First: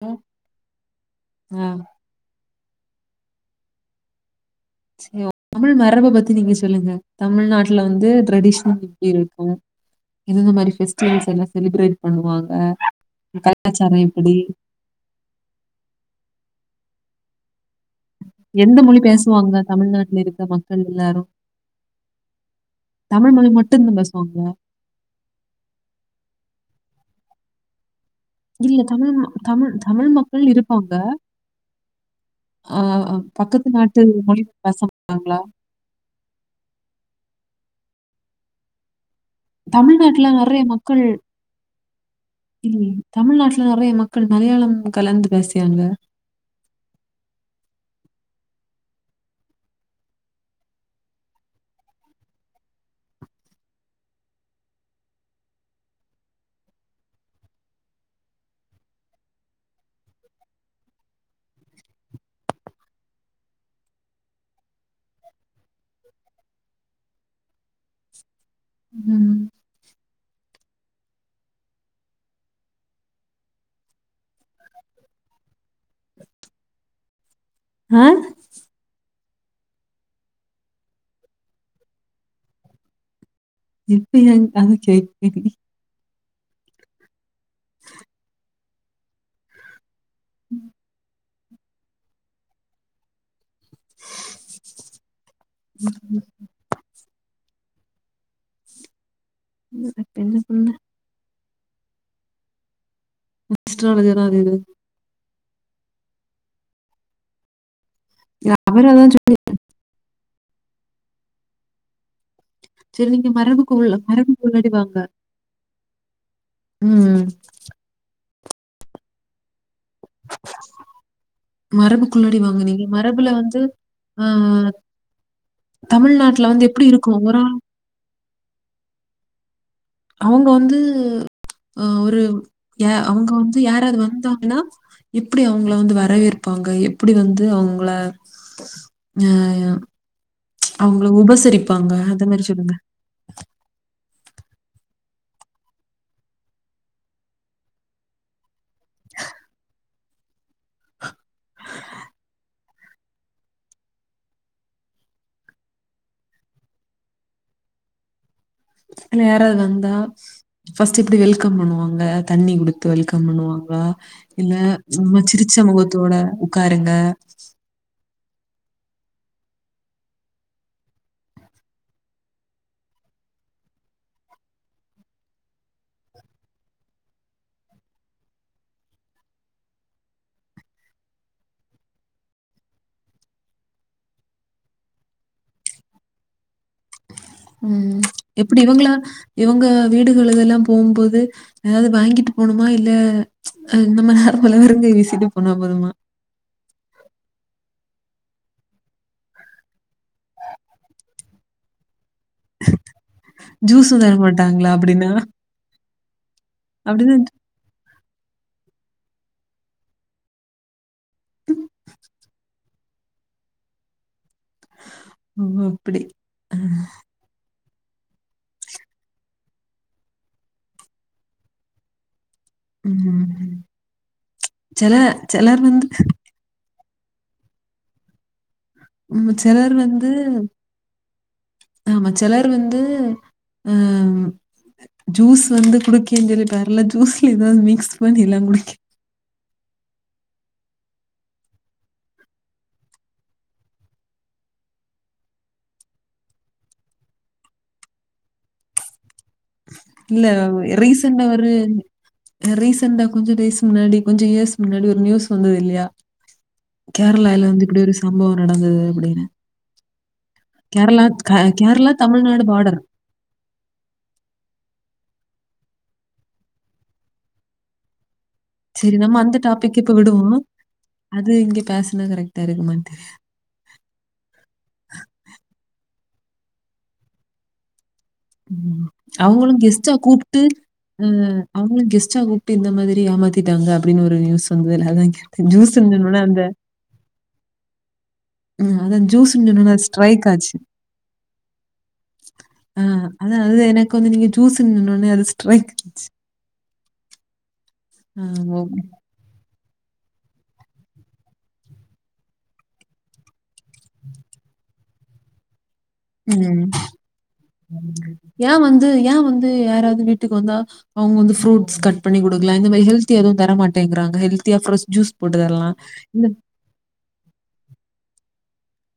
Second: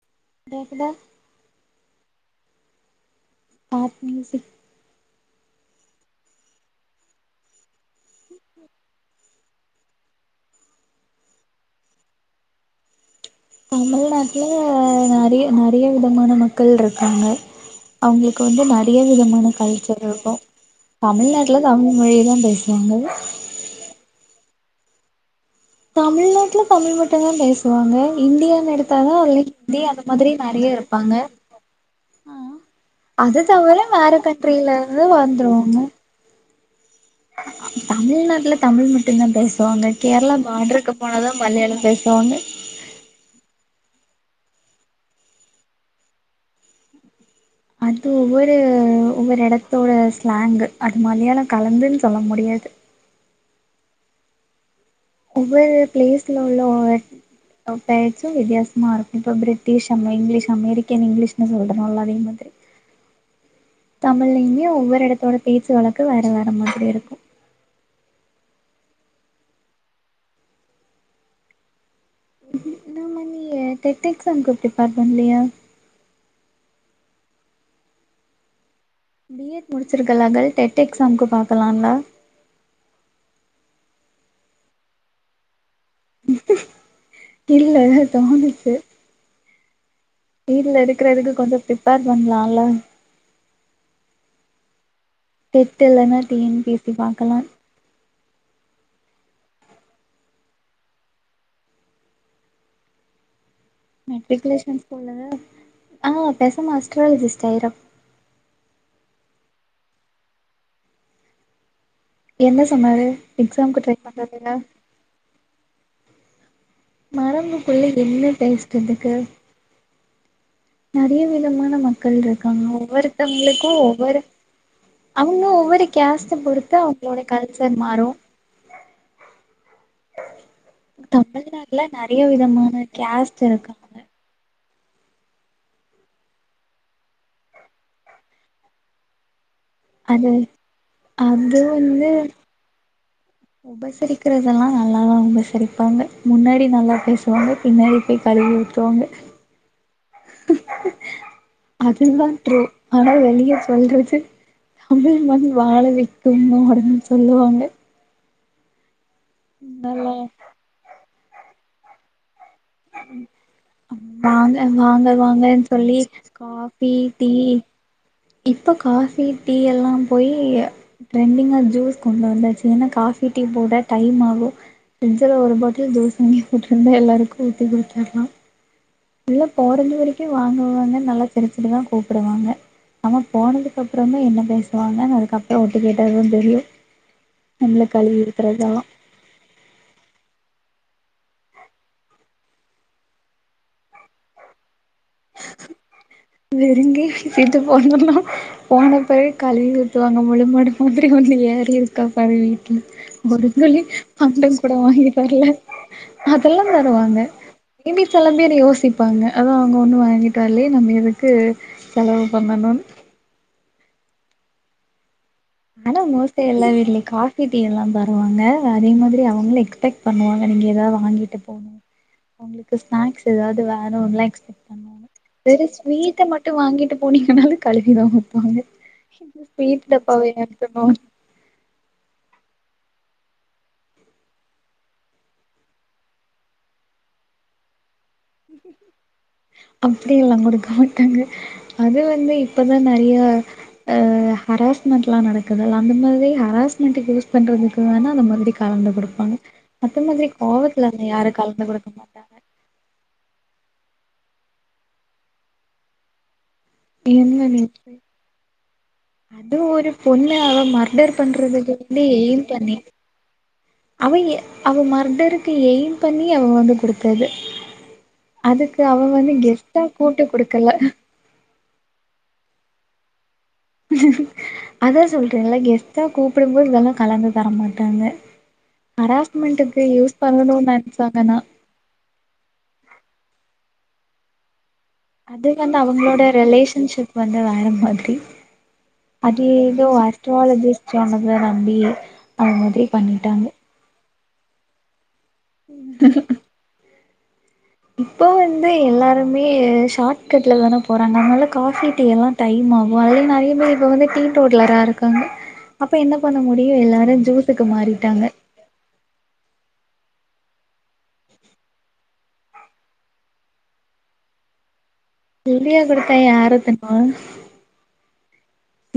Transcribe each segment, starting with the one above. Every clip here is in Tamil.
ஓ கேக்குதா ஆ ஸ்டாட் மியூசிக் சே ஓ தமிழ் மரப பத்தி நீங்க சொல்லுங்க தமிழ்நாட்டுல வந்து ட்ரெடிஷனல் எப்டி இருக்கு எந்தந்த மாரி ஃபெஸ்டிவல்ஸ்ல்லா செலிப்ரேட் பண்ணுவாங்க க தமிழ்நாட்டில நெறைய நெறைய விதமான மக்கள் இருக்காங்க அவங்களுக்கு வந்து எந்த நெறைய மொழி விதமான பேசுவாங்க கல்ச்சர் தமிழ்நாட்டுல இருக்கு இருக்க மக்கள் தமிழ்நாட்டுல தமிழ் மொழி தா பேச தமிழ்மொழி மட்டுந்தா பேசுவாங்களா தமிழ்நாட்டுல தமிழ் மட்டுந்தா பே சுவாங்க இந்தியான்னு இல்ல எடுத்தாதா தமிழ் ம அது தமிழ் ஹிந்தி அது தமிழ் மாதிரி மக்கள் நெறைய இருப்பாங்க ஆ ஆ, அது பக்கத்து தவிர நாட்டு வேற மொழி கண்ட்ரியில பேச இருந்து மாட்டாங்களா? வந்துருவாங்க தமிழ்நாட்டுல தமிழ் மட்டுந்தா பேச போங்க தமிழ்நாட்டுல கேரளா நெறைய பார்டருக்கு போன தா மலையாளம் பேசுவாங்க ம் தமிழ்நாட்டுல நெறைய மக்கள் மலையாளம் கலந்து பேசியாங்க அது ஒவ்வொரு ஒவ்வொரு எடத்தோட ஸ்லாங்கு அது மலயாள கலந்துன்னு சொல்ல முடியாது ஒவ்வொரு பிளேஸ்ல உள்ளவுங்க அவங் பேச்சு வித்தியாசமா இருக்கு இப்ப பிரிட்டீஷ் அம் இங்கிலீஷ் அமேரிக்கன் இங்கிலீஷ்ன்னுசொல்றோல்ல அதே மாதிரி தமிழ்லயுமே ஒவ்வொரு எடத்தோட பேச்சு வழக்கு வேற வேற மாதிரி இருக்கு ம் ம் இன்னாமா நிய்யு டேட் எக்ஸாம்க்கு பிரிப்பர் பண்ணலயா ஆ பி எட் முடிச்சிருக்கல்ல கெள் டெட் எக்ஸாம்க்கு பாக்கலால்ல இப்ப ஏன் அத கேக் விதி இல்ல தோணுச்சு வீடுல இருக்கிறதுக்கு கொஞ்ச ப்ரிப்பேர் பண்ணலால்ல டெட் இல்லனா T N P S C பாக்கலா சத்தியமா புரில அஸ்ட்ராலஜர் தான் அது இது. மெட்ரிகுலேஷன் ஸ்கூல்ல ஆ பேசாம அஸ்ட்ராலஜிஸ்ட் ஆயிரு அவரா அதா சொல்லி என்ன சொன்னாரு சரி நீங்க எக்ஸாம்க்கு ட்ரை மரபுக்குள்ள மரபுக்கு பண்றதுல உள்ளாடிவாங்க மரபுக்குள்ள என்ன பேஸ்ரதுக்கு நெறைய விதமான மக்கள் மரபுக்குள்ளடி வாங்க இருக்காங்க நீங்க மரபுல வந்து ஒவ்வொருத்தவங்களுக்கு ஒவ்வொரு ஆஹ், அவங்களு ஒவ்வொரு கேஸ்ட்ட தமிழ்நாட்டுல வந்து பொருத்து எப்படி அவங்களோட இருக்கும் ஒரு ஆள் கல்ச் து மாறு அவங்க வந்து தமிழ்நாட்ல ஆ ஒரு நெறைய விதமான யா அவங்க கேஸ்ட் வந்து இருக்காங்க யாராவது வந்தாங்கன்னா எப்படி அவங்கள வந்து வரவேற்பாங்க எப்படி வந்து அவங்கள ஆ அது அவங்கள அது உபசரிப்பாங்க வந்து அந்த மாரி சொல்லுங்க உபசரிக்கிறதெல்லா நல்லாதா உபசரிப்பாங்க முன்னாடி நல்லா பேசுவாங்க பின்னாடி போய் கழுவி ஊத் துவாங்க அதுதா ட்ரூ ஆனா வெளிய சொல்றது தமிழ் மண் வாழ வெக்கும் அப்டின் சொல்லுவாங்க யாராவது வந்தா நல்லா ஃபர்ஸ்ட்டு இப்டி வெல்கம் பண்ணுவாங்க தண்ணி குடுத் து வெல்கம் பண்ணுவாங்க இல்ல வாங்க வாங்க நம்ம வாங்கன்னு சொல்லி சிரிச்சமுகத்தோட உக்காருங்க இப்போ காஃபி டீ எல்லா போயி ட்ரெண்டிங்கா ஜூஸ் கொண்டு வந்தாச்சு ஏன்னா காஃபி டீ போட டைம் ஆகோ ஃப்ரிட்ஜில ஒரு பாட்டில் தோச அங்கே கூட்ருங்க எல்லாருக்கூ ஊத்தி குடுத்துர்லா உள்ள போறந்த வரைக்கோ வாங்க வாங்க நல்லா சிரச்சுட்டுதா கூப்டுவாங்க ஆனா போனதுக்கப்பறமே என்ன பேசுவாங்கன் அதுக்கப்பறோ ஒட்டு கேட்டதா தெரியு நம்மள ம் கழுவி எப்டி ஊத்துறதெல்லா இவங்கள இவங்க வீடுகளுகெல்லா போம்போது ஏதாவது வாங்கிட்டு போணுமா இல்ல அ நம்ம நார்மலா வெறுங்கை வீசிட்டு போனா போதுமா வெறுங்கை வீட்டு போனோ போன பிறகு கலுவி ஊத்து வாங்க முழுமாடு மாதிரி ஒண்ணு ஏறி இருக் கா பாரு வீட்ல ஒரு கருங்கொலி ஜூஸும் அண்டம் தரமாட்டாங்களா கூட வாங்கி அப்படின்னா? வரல அதெல்லா அப்படின்னா தருவாங்க எங்களுக் சில பேரு யோசிப்பாங்க அதா அவங்க ஒண்ணு வாங் கிட்டு வர்லே நம்ம எதுக்கு செலவு பண்ணணு ஓ! அப்படி. ஆனா மோஸ்ட்டா அ எல்லா வீடுலக்கா காபி டீ எல்லா தருவாங்க அதே மாதிரி அவங்களு எக்ஸ்பெக்ட் பண்ணுவாங்க நீங்க எதாவது வாங்கிட்டு போனு உங்களுக்கு ஸ்நாக்ஸ் ம். ஏதாவது வேணும்லா எக்ஸ்பெக்ட் சில பண்ணுவாங்க சிலர் வெறு வந்து ஸ்வீட்ட மட் டு வாங்கிட்டு போனீங்ன்னால கழுவிதா ஊத்துவங்க ம் சிலர் ஸ்வீட் வந்து டப்பாவையா [unintelligible] ஆமா செலர் வந்து ஆ ஜூஸ் வந்து குடிக்கேன்னு சொல்லி தர்ல ஜூஸ்ல ஏதாவது மிக்ஸ் பண்ணி எல்லா குடிக்க அப்டியெல்லா குடுக்க மாட்டாங்க அது வந்து இப்பதா நெறைய ஆ ஹராஸ்மெண்ட்லா நடக்குது அந்த மாதிரி ஹராஸ்மென்ட்க்கு யூஸ் பண்றதுக்கு வேணா அந்த மறுப்டி கலந்து குடுப்பாங்க அத்த இல்ல மாதிரி கோவத்துல வந்து யாரோ கலந்து குடுக்க மாட்டா அ ரீசண்டா கொஞ்சோ டேஸ் முன்னாடி கொஞ்சோ இயர்ஸ் முன்னாடி ஒரு நியூஸ் வந்தது இல்லயா கேரளால என்ன வந்து இப்டி ஒரு சம்பவம் நடந்தது அப்டின்னு அதுவு ஒரு பொண்ண அவ மர்டர் பண்றதுக்கு கேரளா வந்து தமிழ்நாடு எயிம் பண்ணி பார்டர். அவங்க அவ மர்டருக்கு எயிம் பண்ணி அவ வந்து குடுத்தது அதுக்கு சரி அவ நம்ம வந்து அந்த டாபிக் கிஃப்ட்டா இப்ப கூப்ட்டு விடுவோம். குடுக்கல அது இங்க பேசுனா கரெக்டா இருக்குமா தெரியா அதா சொல்றீங்ல்ல கெஸ்ட்டா கூப்டும்போது இதெல்லா கலந்து தரமாட்டாங்க ம் அவங்களு கெஸ்ட்டா கூப்ட்டு பண்ணணுனு ஆ நெனச்சாங்கன்னா அவங்ளு கெஸ்ட்டா கூப்ட்டு இந்த மாதிரி ஏமாத்திட்டாங்க அப்டின்னு ஒரு நியூஸ் வந்ததுல அதா அது வந்து ஜூஸ்சுன்னவொனே அவங்களோட அந்த [unintelligible] வந்து வேற மாதிரி ம் அதான் அது ஜூஸ்ன்னு சொன்னோனே ஏதோ ஸ்ட்ரைக் ஆச்சு. ஆஸ்ட்ராலஜிஸ்ட் சொன்னத நம்பி அது மாதிரி பண்ணிட்டாங்க கொஞ்ச நீங்க ஜூஸ்சுன் சொன்னொனே அது ஸ்ரைக் ஆச்சு ஆ இப்போ ஓ வந்து எல்லாரு மே ஷார்ட் கட்ல தான போறாங்க அதனால காஃபி டீ எல்லா டைம் ஆகோ அதுலயே நறைய பேரு இப்ப வந்து டீ தோட்டுலரா இருக்காங்க அப்ப என்ன பண்ண முடியு எல்லாரு ஜூஸுக்கு மாறிட்டாங்க ஏ வந்து ஏ வந்து யாராவ்து வீட்டுக்கு வந்தா அவுங்க வந்து ஃரூட்ஸ் கட் பண்ணி குடுக்லா இந்த மாரி ஹெல்த்தியா எதுவு தர மாட்டேங்கறங்க ஹெல்த்தியா ஃப்ரெஷ் ஜூஸ் போட்டு தரலாம் புள்ளியா குடுத்தா இந்த யாரு தின்னுவா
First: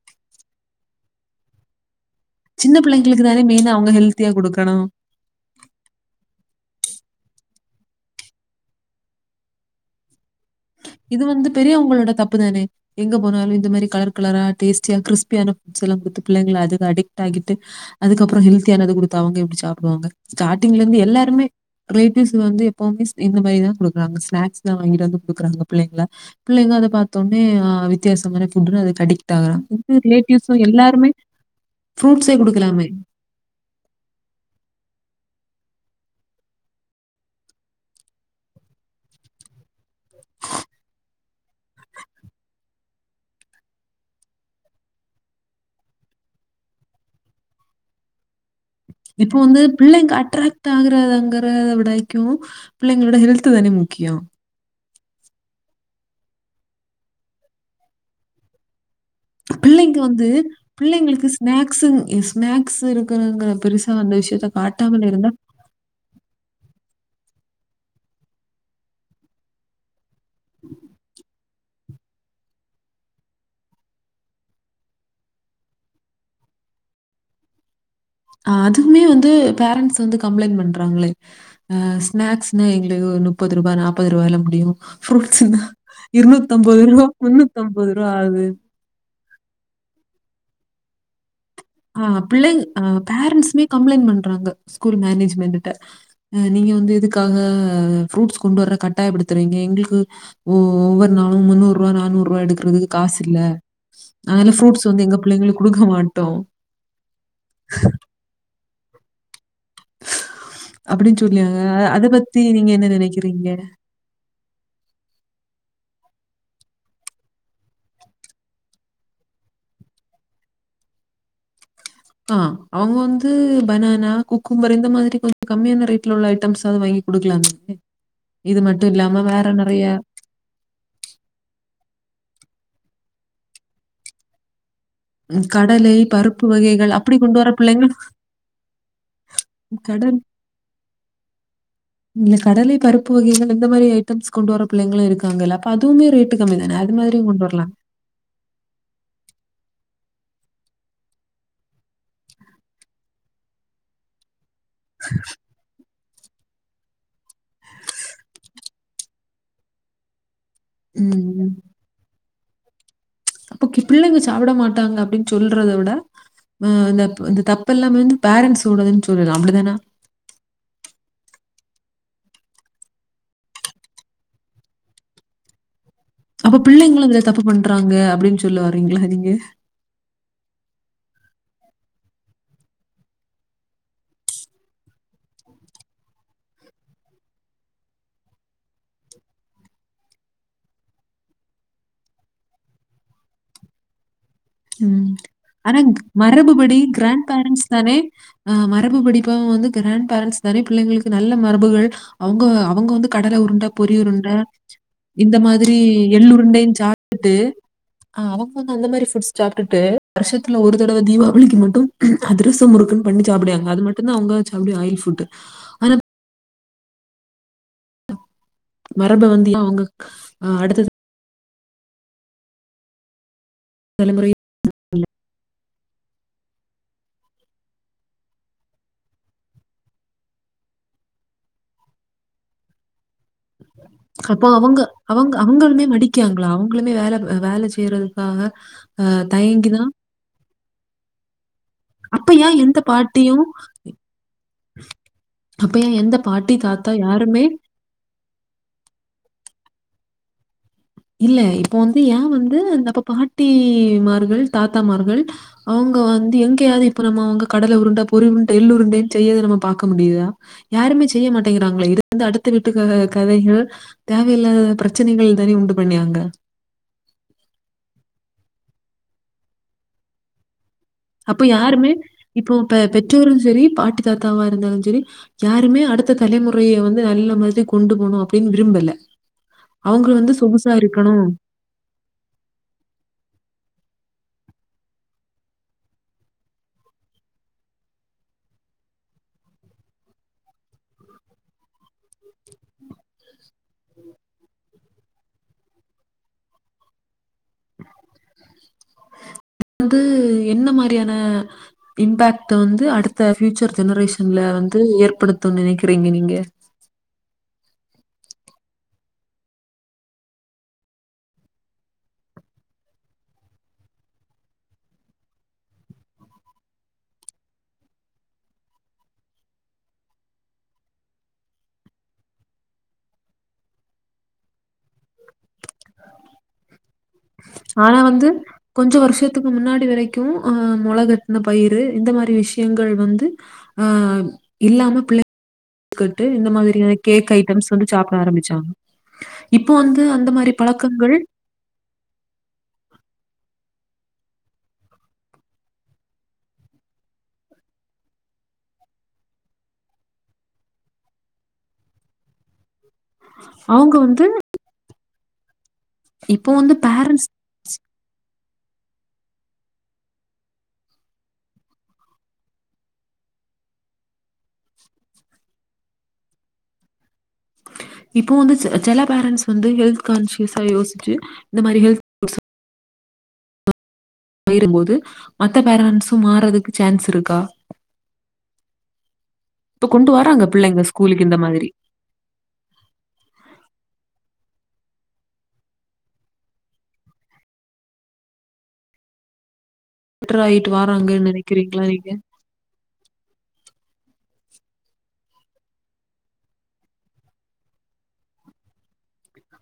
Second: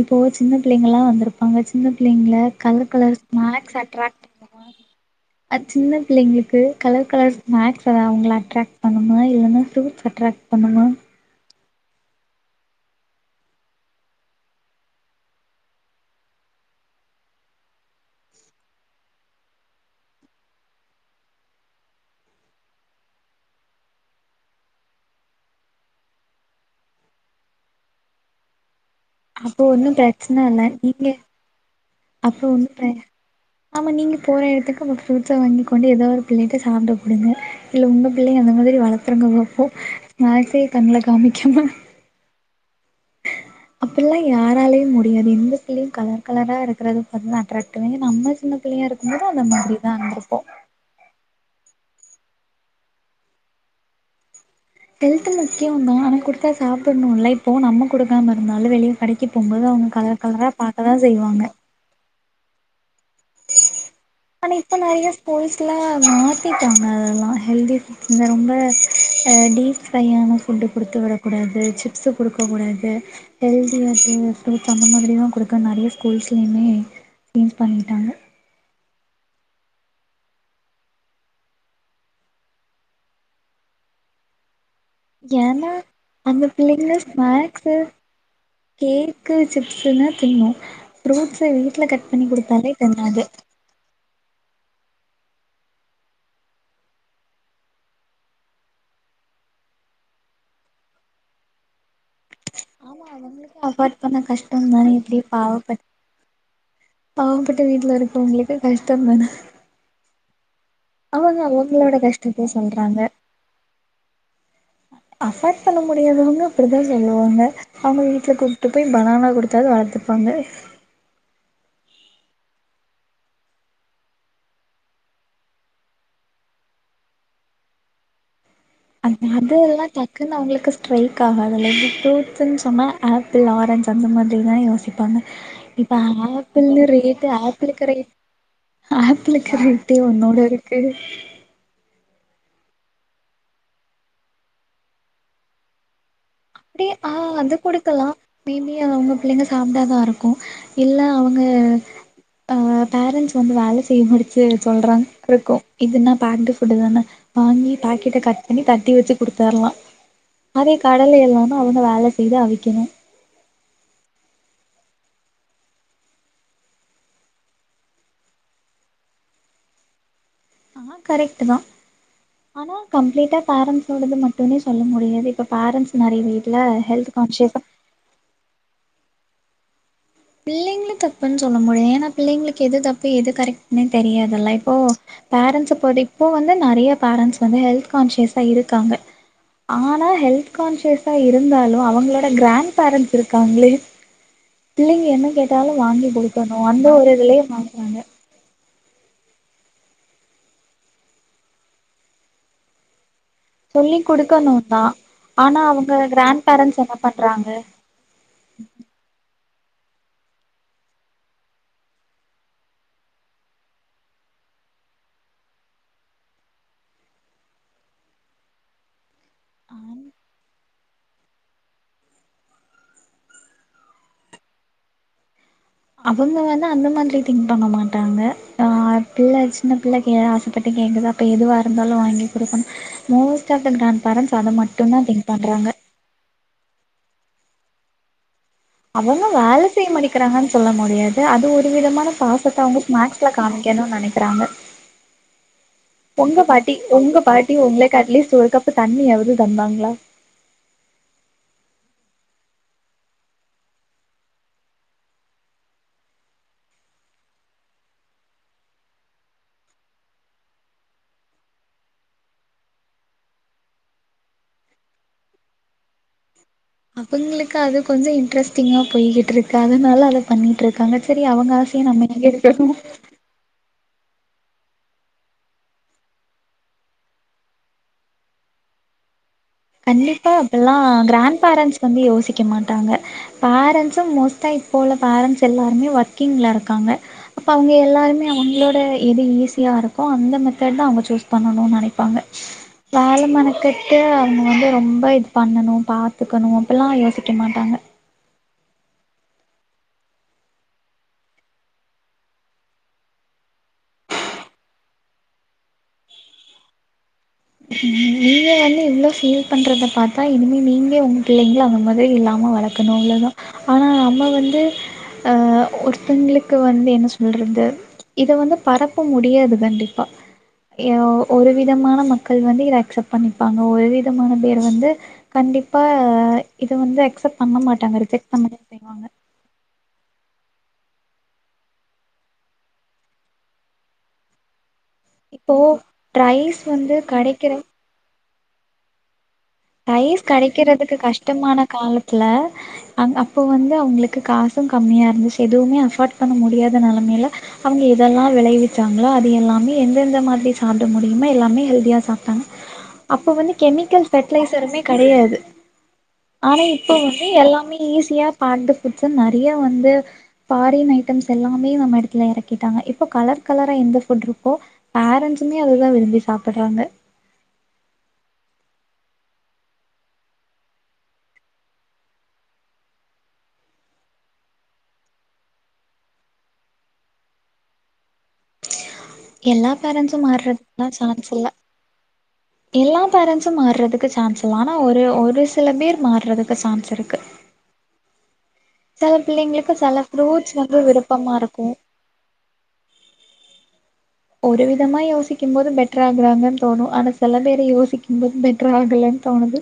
இப்போ சின்ன பிள்ளைங்கலா வந்துருப்பாங்க சின்ன பிள்ளைங்கள சின்ன கலர் கலர்ஸ் பிள்ளைங்களுக்கு தானே மெயினா ஸ்னாக்ஸ் அவங்க அட்ராக்ட் ஹெல்த்தியா கொடுக்கணும் [inaudible] அ சின்ன பிள்ளைங்ளுக்கு கலர் கலர்ஸ் ஸ்னாக்ஸ்ஸு அது அவுங்கள அட்ராக்ட் பண்ணுமா இல்லனா ஃபரூட்ஸ் அட்ராக்ட் பண்ணுமா இது வந்து பெரியவங்களோட தப்புதானே எங்க போனாலு இந்த மாறி கலர் கலரா டேஸ்டியா கிரிஸ்பியான ஃபுட்ஸ் எல்லா குடுத்து பிள்ளைங்கள அதுக்கு அடிக்ட் ஆகிட்டு அதுக்கப்பறோ ஹெல்தியானது குடுத்தா அவுங்க எப்டி சாப்டுவாங்க ஸ்டாடிங்ல இருந்து எல்லாருமே ரிலேட்டிவ்ஸ் வந்து எப்பவுமே ஸ் இந்த மாறிதா குடுகறாங்க ஸ்நாக்ஸ் தா வாங்கிட்டு வந்து குடுக்குறாங்க புள்ளைங்கள புள்ளைங்க அத பாத்தொன்னே ஆ வித்தியாசமான ஃபுட்னு அதுக் அடிக் ட் அப்போ ஆகுறாங் ஒன்னு இப்பருக்க பிரச்சன ரிலேட்டிவ்ஸு இல்ல நீங்க எல்லாருமே ஃப்ரூட்ஸே அப்போ ஒன்னு குடுக்கலாமே பிர ஆமா நீங்க போற எடத்துக்கு நம் ஃப்ரூட்ஸ வாங்கி கொண்டு ஏதோ ஒரு புள்ளைட்ட சாப்ட குடுங்க இல்ல உங்க புள்ளைங்க அந்தமாதிரி வளத்திர்காங்க அப்போ ஸ்நாக்ஸே கண்ணுல காமிக்காம அப்டிலா யாராலயு முடியாது எந்த பிள்ளையு கலர்கலரா இருக்கறத பாத்துதா அட்ராக்டிவ் ஆகு நம்ம சின்ன பிள்ளையா இருக் இப்போ வந்து பிள்ளைங்க அட்ராக்ட் டு ஆகிரதங்கறத விடைக்கு பிள்ளைங்களோட ஹெல்த் தானே முக்கியோ ஹெல்த் முக்கியோ தா ஆனா குடுத்தா சாப்ட்ணும்ல இப்போ நம்ம குடுக்காம இருந்தாலு வெளிய கடைக்கு போபோது அவுங்க கலர் கலரா பாக்க தா செய்வாங்க னாஸுங்க இ ஸ்நாக்ஸ் இருக்குங்கிங்றத பெருசா அந்த விஷ்யத்த காட்டாமல் இருந்தா சில்ல மாத்திட்டாங்க அதெல்லா ஹெல்தி ஃபுட் இந்த ரொம்ப ஆ டீப் ஃப்ரையான ஃபுட்டு குடுத்து விடக்கூடாது சிப்ஸ்ஸு குடுக்கக்கூடாது ஹெல்தியாது ஃபுரூட்ஸ் அந்த மாறி தா குடுக்கறா நெறைய ஸ்கூல்ஸ்லயுமே [unintelligible] பண்ணிட்டாங்க அ அதுமே வந்து பேரண்ட்ஸ் வந்து கம்ப்ளைண்ட் பண்றாங்களே ஆ ஸ்நாக்ஸ்னா எங்களுக்கு ஒரு முப்பது ரூபா நாற்பது ரூபாய்ல முடியு ஃப்ரூட்ஸ்னா ஏன்னா அந்த இருநூத்தம்பது பிள்ளைங்க ரூபா ஸ்நாக்ஸு முன்னூத்தம்பது ரூபா ஆகுது கேக்கு சிப்ஸ்ன்னா திண்ணு ஃப்ரூட்ஸ்ஸு வீட் ஆ பிள்ளைக ஆ பேரண்ஸ்ஸூமே கம்ப்ளைண்ட் பண்றாங்க ஸ்கூல் மேனேஜ்மெண்ட்ட அ நீங்க வந்து எதுக்காக ஃப்ரூட்ஸ் கொண்டு வர கட்டாயப்படுத்றீங்க எங்களுக்கு ஓ ஒவ்வொரு நாளு முன்னூறு ரூபா நானூரு ரூபா எடுக்கறதுக் ஆமா காசு இல்ல அவங்களுக்கு அஃபார்ட் பண்ண அதனால ஃப்ரூட்ஸ் கஷ்டந்தானே வந்து எங்க இப்டி பிள்ளைங்களுக்கு பாவப்பட் குடுக்க மாட்டோ பாவப்பட்ட வீட்டுல இருக்கறவங்களுக்கு கஷ்ட தான அப்டின்னு சொல்லியா அவங்களோட அத பத்தி கஷ்டத்த நீங்க என்ன சொல்றாங்க நெனைக்கறீங்க அஃபர் ட் பண்ண முடியாதவங்க அப்டி தா சொல்லுவாங்க அவுங்க வீட்ல கூப்டிட்டு போய் பனானா குடுத்தாவது வளத்துப்பாங்க ஆ அவுங்க வந்து பனானா குக்கும்பர் இந்த மாதிரி கொஞ்ச கம்மியான ரேட்ல உள்ள ஐட்டம்ஸ் ஆவுது வாங்கி குடுக்கலாமே இது மட்டு இல்லாம வேற நெறையா டக்குனு அவுங்ளுக்கு ஸ்ட்ரைக் ஆகாதுல்ல ஃபுரூட்ஸ்னு சொன்னா ஆப்பிள் ஆரஞ்ச அந்த மாறி தா யோசிப் பாங்க ம் கடலை, இப்ப பருப்பு ஆப்பிள் வகைகள் அப்படி ரேட்டு கொண்டு வர ஆப்பிள் பிள்ளைங்க ரேட் ஆப்பிளுக்கு ரேட்டு கடல் ஒன்னோட இருக்கு இல்ல கடலை பருப்பு வகைகள் இந்த மாரி ஐட்டம்ஸ் கொண்டு வர பிள்ளைங்களு இருக்காங்கல்ல அதுமே ரேட் கம்மி தானே அது மாதிரியு கொண்டு வர்லா மேப்பி அவங்க பிள்ளைங்க சாப்டாதா இருக்கும் இல்ல அவங்க பா பேரண்ட்ஸ் வந்து வேல செய்ய முடிச்சு சொல்றா [unintelligible] இருக்கும் இதுனா பேக்ட் புட் தான வாங்கி பேக்கிட்ட கட் பண்ணி கட்டி வச்சு குடுத்தர்லா அதே காலையில ம். எல்லாம அவங்க வேலை செய்து அவிக்கணு அப்ப இப்படி எல்லா இவங்க சாப்பட மாட்டாங்க அப்டின்னு சொல்றத விட மே அந்த தப்பு எல்லாமே வந்து பேரண்ட்ஸ் ஓடதுன்னு சொல்லலா அப்படிதான ஆ கரெக்ட் தா ஆனா கம்ப்ளீட்டா பேரண்ட்ஸோடது மட்டுமே சொல்ல முடியாது இப்ப பேரண்ட்ஸ் நெறைய அப்ப வீட்ல பிள்ளைங்களு ஹெல்த் அதுல தப்பு கான்சியஸா பண்றாங்க அப்படின்னு சொல்ல வாரீங்களா நீங்க பிள்ளைங்கள தப்புன்னு சொல்ல முடியா ஏன்னா பிள்ளைங்களுக்கு எது தப்பு எது கரெக்ட்ன்னே தெரியாதல்ல இப்போ பேரண்ட்ஸ் படிப்பும் வந்து நறிய பேரண்ட்ஸ் வந்து ஹெல்த் கான்சியஸா இருக்காங்க ஆனா ஹெல்த் கான்சியஸா இருந்தாலும் அவங்களோட கிராண்ட் பேரண்ட்ஸ் இருக்காங்களே பிள்ளைங்க ம் என்ன கேட்டாலு ஆனா வாங்கி குடுக்கணு மரபுபடி அந்த ஒரு கிராண்ட் இதுலயே பேரண்ட்ஸ் தானே மாட்றாங்க அ மரபு படிப்பாவு வந்து கிராண்ட் பேரன்ட்ஸ் தானே பிள்ளைங்களுக்கு நல்ல மரபுகள் அவுங்க அவங்க வந்து கடல உருண் ட பொரி சொல்லி உருண்ட குடுக்கணு தா இந்த ஆனா மாதிரி அவங்க எள் கிராண்ட் உருண்டைன்னு பேரண்ட்ஸ் என்ன சாப்ட்டுட்டு பண்றாங்க ஆ அவங்க வந்து அந்த மாறி ஃபுட்ஸ் சாப்ட்டுட்டு வருஷத்துல ஒரு தடவ தீபாவளிக்கு மட்டு அதிரசம் முறுக்குன்னு பண்ணி சாப்பிடுவாங்க அது மட்டு தா அவுங்க சாப்ட ஆயில் ஃபுட்டு மரபு வந்தியா அவுங்க ஆ அடுத்தது தலைமுறையே அவுங்க வந்து அந்த மாதிரி திங்க் பண்ண மாட்டாங்க ஆ பிள்ளை சின்ன பிள்ளை ஆசப்பட்டு கேக்குதா அப்ப எதுவா இருந்தாலும் வாங்கி குடுக்கணும் most of the grand parents அப்போ அத அவுங்க மட்டுந்தா திங்க் அவுங்க பண்றாங்க அவுங்களுமே மடிக்காங்களா அவுங்களுமே வேல வேல செய்யறதுக்காக அவுங்க வேல தயங்கி செய்ய தான் முடிக்கிறாங்கன்னு சொல்ல முடியா து அது ஒரு விதமான அப்ப ஏன் பாசத்த எந்த அவுங்க ஸ்நேக்ஸ்ல பாட்டியும் காமிக்கணும்னு நினைக்கறாங்க அப்ப ஏன் எந்த உங்க பாட்டி தாத்தா உங்க யாருமே பாட்டி உங்களுக்கு அட்லீஸ்ட் ஒரு கப்பு தண்ணியாவது தந்தாங்களா இல்ல இப்போ வந்து ஏ வந்து அந்த அப்ப பாட்டிமார்கள் தாத்தாமார்கள் அவுங்க வந்து எங்கையாவது இப்ப நம்ம அவுங்க கடல உருண்டை பொறி உருண்ட எள்ளு உருண்டன்னு செய்யறது நம்ம பாக்க முடியுதா யாருமே செய்ய மாட்டேங்கிறாங்களே இருந்தா அடுத்த வீட்டு கதைகள் தேவையில்லாத பிரச்சனைகள் தானே உண்டு பண்ணியாங்க அவுங்களுக்கு அது கொஞ்சோ இன்ட்ரெஸ்டிங்கா போயிகிட்டு இருக்கு அதனால அத பண்ணிட்டு இருக்காங்க சரி அப்ப அவங்க ஆசைய யாருமே நம்ம ஏன் இப்போ கெடுக்கணு பெற்றோரும் சரி பாட்டி தாத்தாவா இருந்தாலும் சரி யாருமே அடுத்த தலைமுறைய வந்து நல்ல மாதிரி கொண்டு போணு அப்படின்னு விரும்பல அவங்க கண்டிப்பா வந்து சொகுசா அப்பில்லா இருக்கணும் கிராண்ட் பேரண்ட்ஸ் வந்து யோசிக்க மாட்டாங்க பேரண்ட்ஸ்சும் மோஸ்ட்டா இப்ப உள்ள பேரண்ட்ஸ் எல்லாருமே ஒர்க்கிங்ல இருக்காங்க அப்ப அவங்க எல்லாருமே அவங்களோட எது ஈஸியா இருக்கோ அந்த மெத்தேட்தா அவுங்க சூஸ் பண்ணணுன்னு நினைப்பாங்க யால மனக்கெட்டு இங்க வந்து ரொம்ப இது பண்ணணு பார்த்துக்கணு அப்பில்லா யோசிக்க மாட்டாங்க வந்து என்ன மாறியான இம்பேக்ட்ட வந்து அடுத்த ஃபியூச்சர் ஜெனரேஷன்ல வந்து ஏற்படுத்தும்னு நினைக்கிறீங்க நீங்க நீங்க வந்து இவ்ளோ ஃபீல் பண்றத பாத்தா இனிமே நீங்க உங்க பிள்ளைங்கள அவங்க மாறி இல்லாம வளக் க்கணு அவ்ளதா ஆனா நம்ம வந்து அ ஒருத்தங்களுக்கு வந்து என்ன சொல்றது இது வந்து பரப்ப முடியாது கண்டிப்பா ஒரு விதமான ம க்கள் வந்து இத அக்செப்ட் பண்ணிப்பாங்க ஒரு விதமான பேர் வந்து கண்டிப்பா இத வந்து அக்செப்ட் பண்ண மாட்டாங்க ரிஜெக்ட் பண்ண தான் செய்வாங்க த்துக்கு முன்னாடி வரைக்கு அ முளகட்ன பயிரு இந்த மாறி விஷ்யங்கள் வந்து ஆ இல்லாம பிள்ள இப்போ ட்டு இந்த ரைஸ் மாதிரியான வந்து கேக் கடைக்கிற ஐட்டம்ஸ் வந்து சாப்பிட ஆரம்பிச்சாங் இப்போ வந்து ரைஸ் அந்த மாறி கெடைக்கிறதுக்கு பழக்கங்கள் கஷ்டமான காலத்துல அ அப்போ வந்து அவங்களுக்கு காசும் கம்மியா இருந்துச்சு எதுவுமே அஃபோர்ட் பண்ண முடியாத நெலமையில அவங்க இதெல்லா விளைவிச்சாங்களோ அது எல்லாமே எந்தெந்த மாதிரி சாப்பிட முடியுமோ எல்லாமே ஹெல்தியா சாப்ட்டாங்க அப்போ வந்து அவங்க கெமிக்கல் வந்து பெர்ட்லைசருமே கிடையாது இப்போ ஆனா இப்ப வந்து பேரண்ட்ஸ் எல்லாமே ஈஸியா பாண்டு பிடிச்சு நிறைய வந்து ஃபாரின் ஐட்டம்ஸ் எல்லாமே நம்ம இடத்துல இறக்கிட்டாங்க இப்போ கலர் கலரா எந்த ஃபுட் இருக்கோ பேரண்ட்ஸுமே அதுதான் விரும்பி சாப்பிடுறாங்க இப்போ வந்து செ செல பேரண்ட்ஸ் வந்து ஹெல்த் கான்சியஸா யோசிச்சு இந்த மாறி ஹெல்த் போயிரும்போது மத்த பேரன்ஸ்ஸும் மாறதுக்கு சான்ஸ் இருக்கா எல்லா ப்ப கொண்டு பேரண்ட்ஸும் வறாங்க பிள்ளைங்க மாறுறதுக்குலா ஸ்கூலுக்கு சான்ஸ் இந்த இல்ல மாதிரி எல்லா பேரண்ட்ஸும் மாறுறதுக்கு சான்ஸ் இல்ல ஆனா ஒரு ஒரு சில பேர் மாறுறதுக்கு சான்ஸ் இருக்கு செல பிள்ளைங்களுக்கு செல றாய்ட்டு வறாங்கன்னு நினைக்கிறீங்களா நீங்க ஒரு விதமாக யோசிக்கும் போது பெட்டர் ஆகுறாங்கன்னு தோணும் ஆனா சில பேரை யோசிக்கும் போது பெட்டர் ஆகலைன்னு தோணுது